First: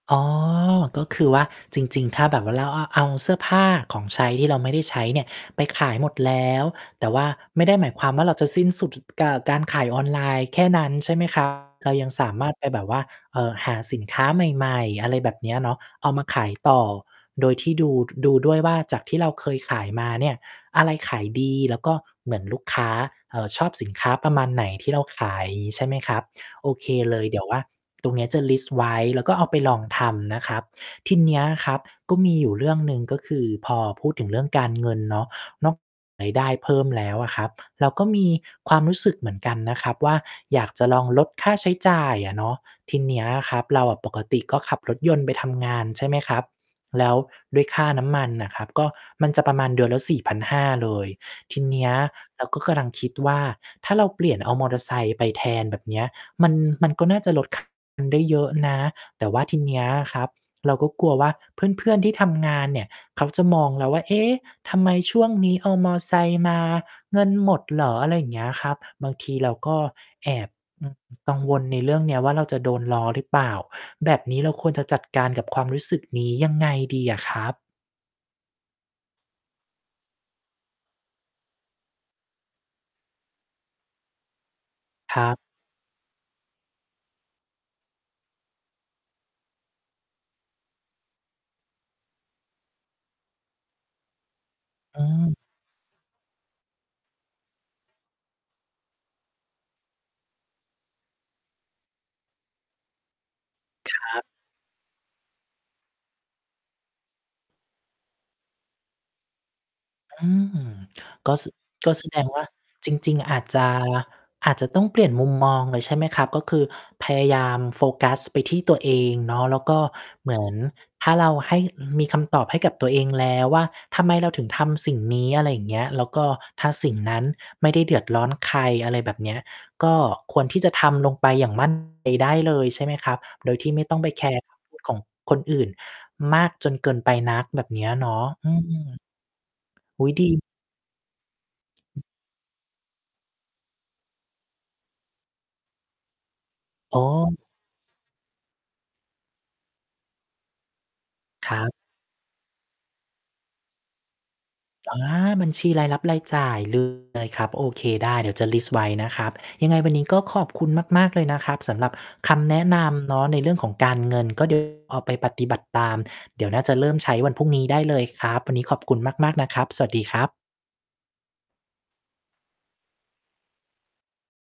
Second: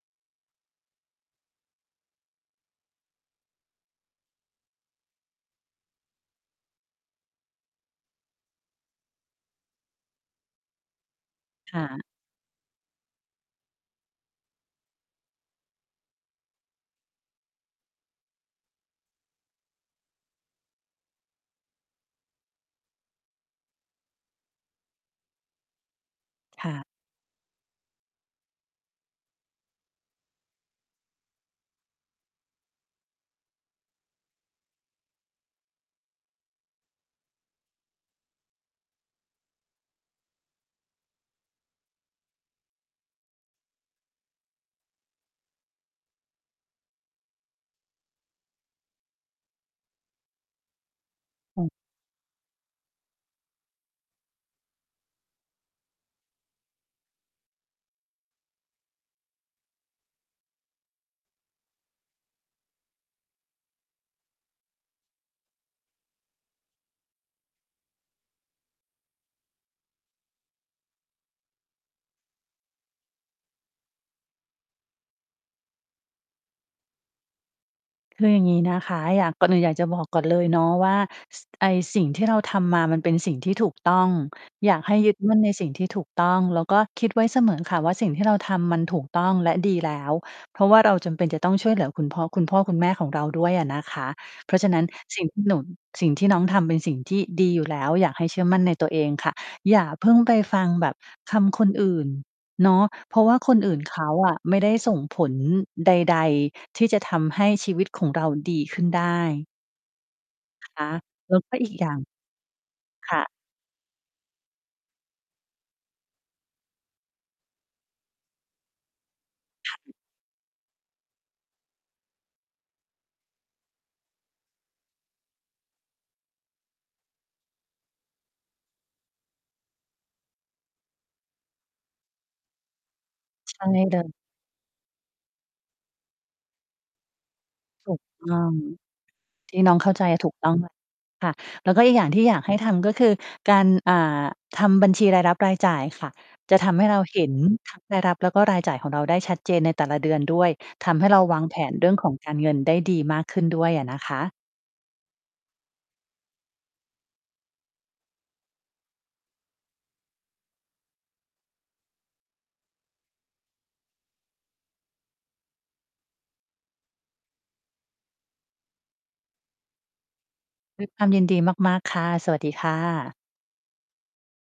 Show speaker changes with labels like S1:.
S1: อ๋อ ก็คือว่า จริง ๆ ถ้าแบบว่าเราอะเอาเสื้อผ้าของใช้ที่เราไม่ได้ใช้เนี่ยไปขายหมดแล้ว แต่ว่าไม่ได้หมายความว่า เราจะสิ้นสุด ถ เก่อ การขายออนไลน์แค่นั้น ใช่ไหม ครับ
S2: ค่
S1: เรา
S2: ะ
S1: ยังสามารถไปแบบว่า เอ่อ หาสินค้าใหม่ ๆ อะไรแบบเนี้ยเนาะเอามาขายต่อ โดยที่ดู ดูด้วยว่า จากที่เราเคยขายมาเนี่ย อะไรขายดี แล้วก็เหมือนลูกค้า เอ่อ ชอบสินค้าประมาณไหนที่เราขาย งี้ ใช่ไหมครับ
S2: ค
S1: โอ
S2: ่ะ
S1: เคเลย เดี๋ยวว่า ตรงเนี้ยจะลิสต์ไว้ แล้วก็เอาไปลองทำนะครับ ทีเนี้ยครับก็มีอยู่เรื่องหนึ่ง ก็คือพอพูดถึงเรื่องการเงินเนาะ นอก รายได้เพิ่มแล้วอะครับ เราก็มีความรู้สึกเหมือนกันนะครับว่า อยากจะลองลดค่าใช้จ่ายอะเนาะ ทีเนี้ยครับ เราอะปกติก็ขับรถยนต์ไปทำงาน ใช่ไหมครับ แล้วด้วยค่าน้ำมันน่ะครับก็มันจะประมาณเดือนละ 4,500 เลย ท
S2: อ
S1: ี
S2: ืม
S1: เนี้ยเราก็กำลังคิดว่า ถ้าเราเปลี่ยนเอามอเตอร์ไซค์ไปแทน แบบเนี้ย มัน มันก็น่าจะลด ค่าน้ำมัน ได้เยอะนะ แต่ว่าทีเนี้ยอะครับ เราก็กลัวว่าเพื่อน ๆ ที่ทำงานเนี่ยเขาจะมองเราว่า "เอ๊ะ ทำไมช่วงนี้เอามอไซค์มา เงินหมดเหรอ?" อะไรอย่างเงี้ยครับ บางทีเราก็แอบ กังวลในเรื่องเนี้ยว่า เราจะโดนล้อหรือเปล่า? แบบนี้เราควรจะจัดการกับความรู้สึกนี้ ยังไงดีอะครับ?
S2: คืออย่างงี้นะคะ อยาก ก่อนอื่นอยากจะบอกก่อนเลยเนาะว่า ส ไอ้สิ่งที่เราทำมามันเป็นสิ่งที่ถูกต้อง อยากให้ยึ
S1: ค
S2: ด
S1: ร
S2: ม
S1: ั
S2: ั
S1: บ
S2: ่นในสิ่งที่ถูกต้อง แล้วก็คิดไว้เสมอค่ะว่า สิ่งที่เราทำมันถูกต้องและดีแล้ว เพราะว่าเราจำเป็นจะต้องช่วยเหลือคุณพ่อ คุณพ่อคุณแม่ของเราด้วยอะนะคะ เพราะฉะนั้น
S1: อ
S2: สิ่ง
S1: ืม
S2: ที่ หนู น สิ่งที่น้องทำเป็นสิ่งที่ดีอยู่ แล้ว อยากให้เชื่อมั่นในตัวเองค่ะ อย่าเพิ่งไปฟังแบบคำคนอื่น เนาะ เพราะว่าคนอื่นเข
S1: ค
S2: า
S1: รับ
S2: อะไม่ได้ส่งผลใด ๆ ที่จะทำให้ชีวิตของเราดีขึ้นได้
S1: อืม
S2: คะ
S1: ก
S2: แล
S1: ็
S2: ้ว
S1: ส
S2: ก
S1: ึ
S2: ็อีกอย
S1: ก
S2: ่
S1: ็
S2: าง
S1: แสดงว่า จร
S2: ค
S1: ิง
S2: ่ะ
S1: ๆ อาจจะ อาจจะต้องเปลี่ยนมุมมองเลย ใช่ไหมครับ? ก็คือพยายาม โฟกัสไปที่ตัวเองเนาะ แล้ว
S2: ค
S1: ก
S2: ่
S1: ็
S2: ะ
S1: เหมือน ถ้าเราให้ อืม มีคำตอบให้กับตัวเองแล้วว่า ทำไมเราถึงทำสิ่งนี้? อะไรอย่างเงี้ย แล้วก็ถ้าสิ่งนั้นไม่ได้เดือดร้อนใคร อะไรแบบเนี้ย ก็ควรที่จะทำลงไปอย่าง มั่นใจ ได้เลยใช่ไหมครับ โด
S2: ใช
S1: ย
S2: ่
S1: ที่ไม่ต
S2: เ
S1: ้
S2: ล
S1: องไป
S2: ย
S1: แคร์ ของคนอื่นมากจนเกินไปนัก แบบเนี้ย
S2: ถูก
S1: เนาะ
S2: ต้อ
S1: อื
S2: ง
S1: ม
S2: ที่น้องเข้าใ
S1: อ
S2: จ
S1: ุ๊ย ด
S2: ถูก
S1: ี
S2: ต้อง แล้ว ค่ะ แล้วก็อีกอย่างที่อยากให้ทำก็คือการ อ่า ทำบัญชีรายรับ-รายจ่ายค่ะ จะทำให้
S1: โ
S2: เ
S1: อ
S2: ราเห็
S1: ้
S2: น ทั้ง รายรับแล้วก็รายจ่ายของเราได้ชัดเจนในแต่ละ เดือนด้วย ทำให้เราวาง
S1: ค
S2: แผ
S1: รับ
S2: นเรื่องของการเงินได้ดีมากขึ้นด้วยอะนะคะ
S1: อา บัญชีรายรับ-รายจ่าย เลยครับ โอเค ได้ เดี๋ยวจะลิสต์ไว้นะครับ ยังไงวันนี้ก็ขอบคุณมาก ๆ เลยนะครับสำหรับคำแนะนำเนาะ ในเรื่องของการเงิน ก็ เดี๋ยว เอาไปปฏิบัติตาม เดี๋ยวน่าจะเริ่มใช้วันพรุ่งนี้ได้เลยครับ วันนี้ขอบคุณมาก ๆ นะครับ สวัสดีครับ
S2: ด้วย ความยินดีมาก ๆ ค่ะ สวัสดีค่ะ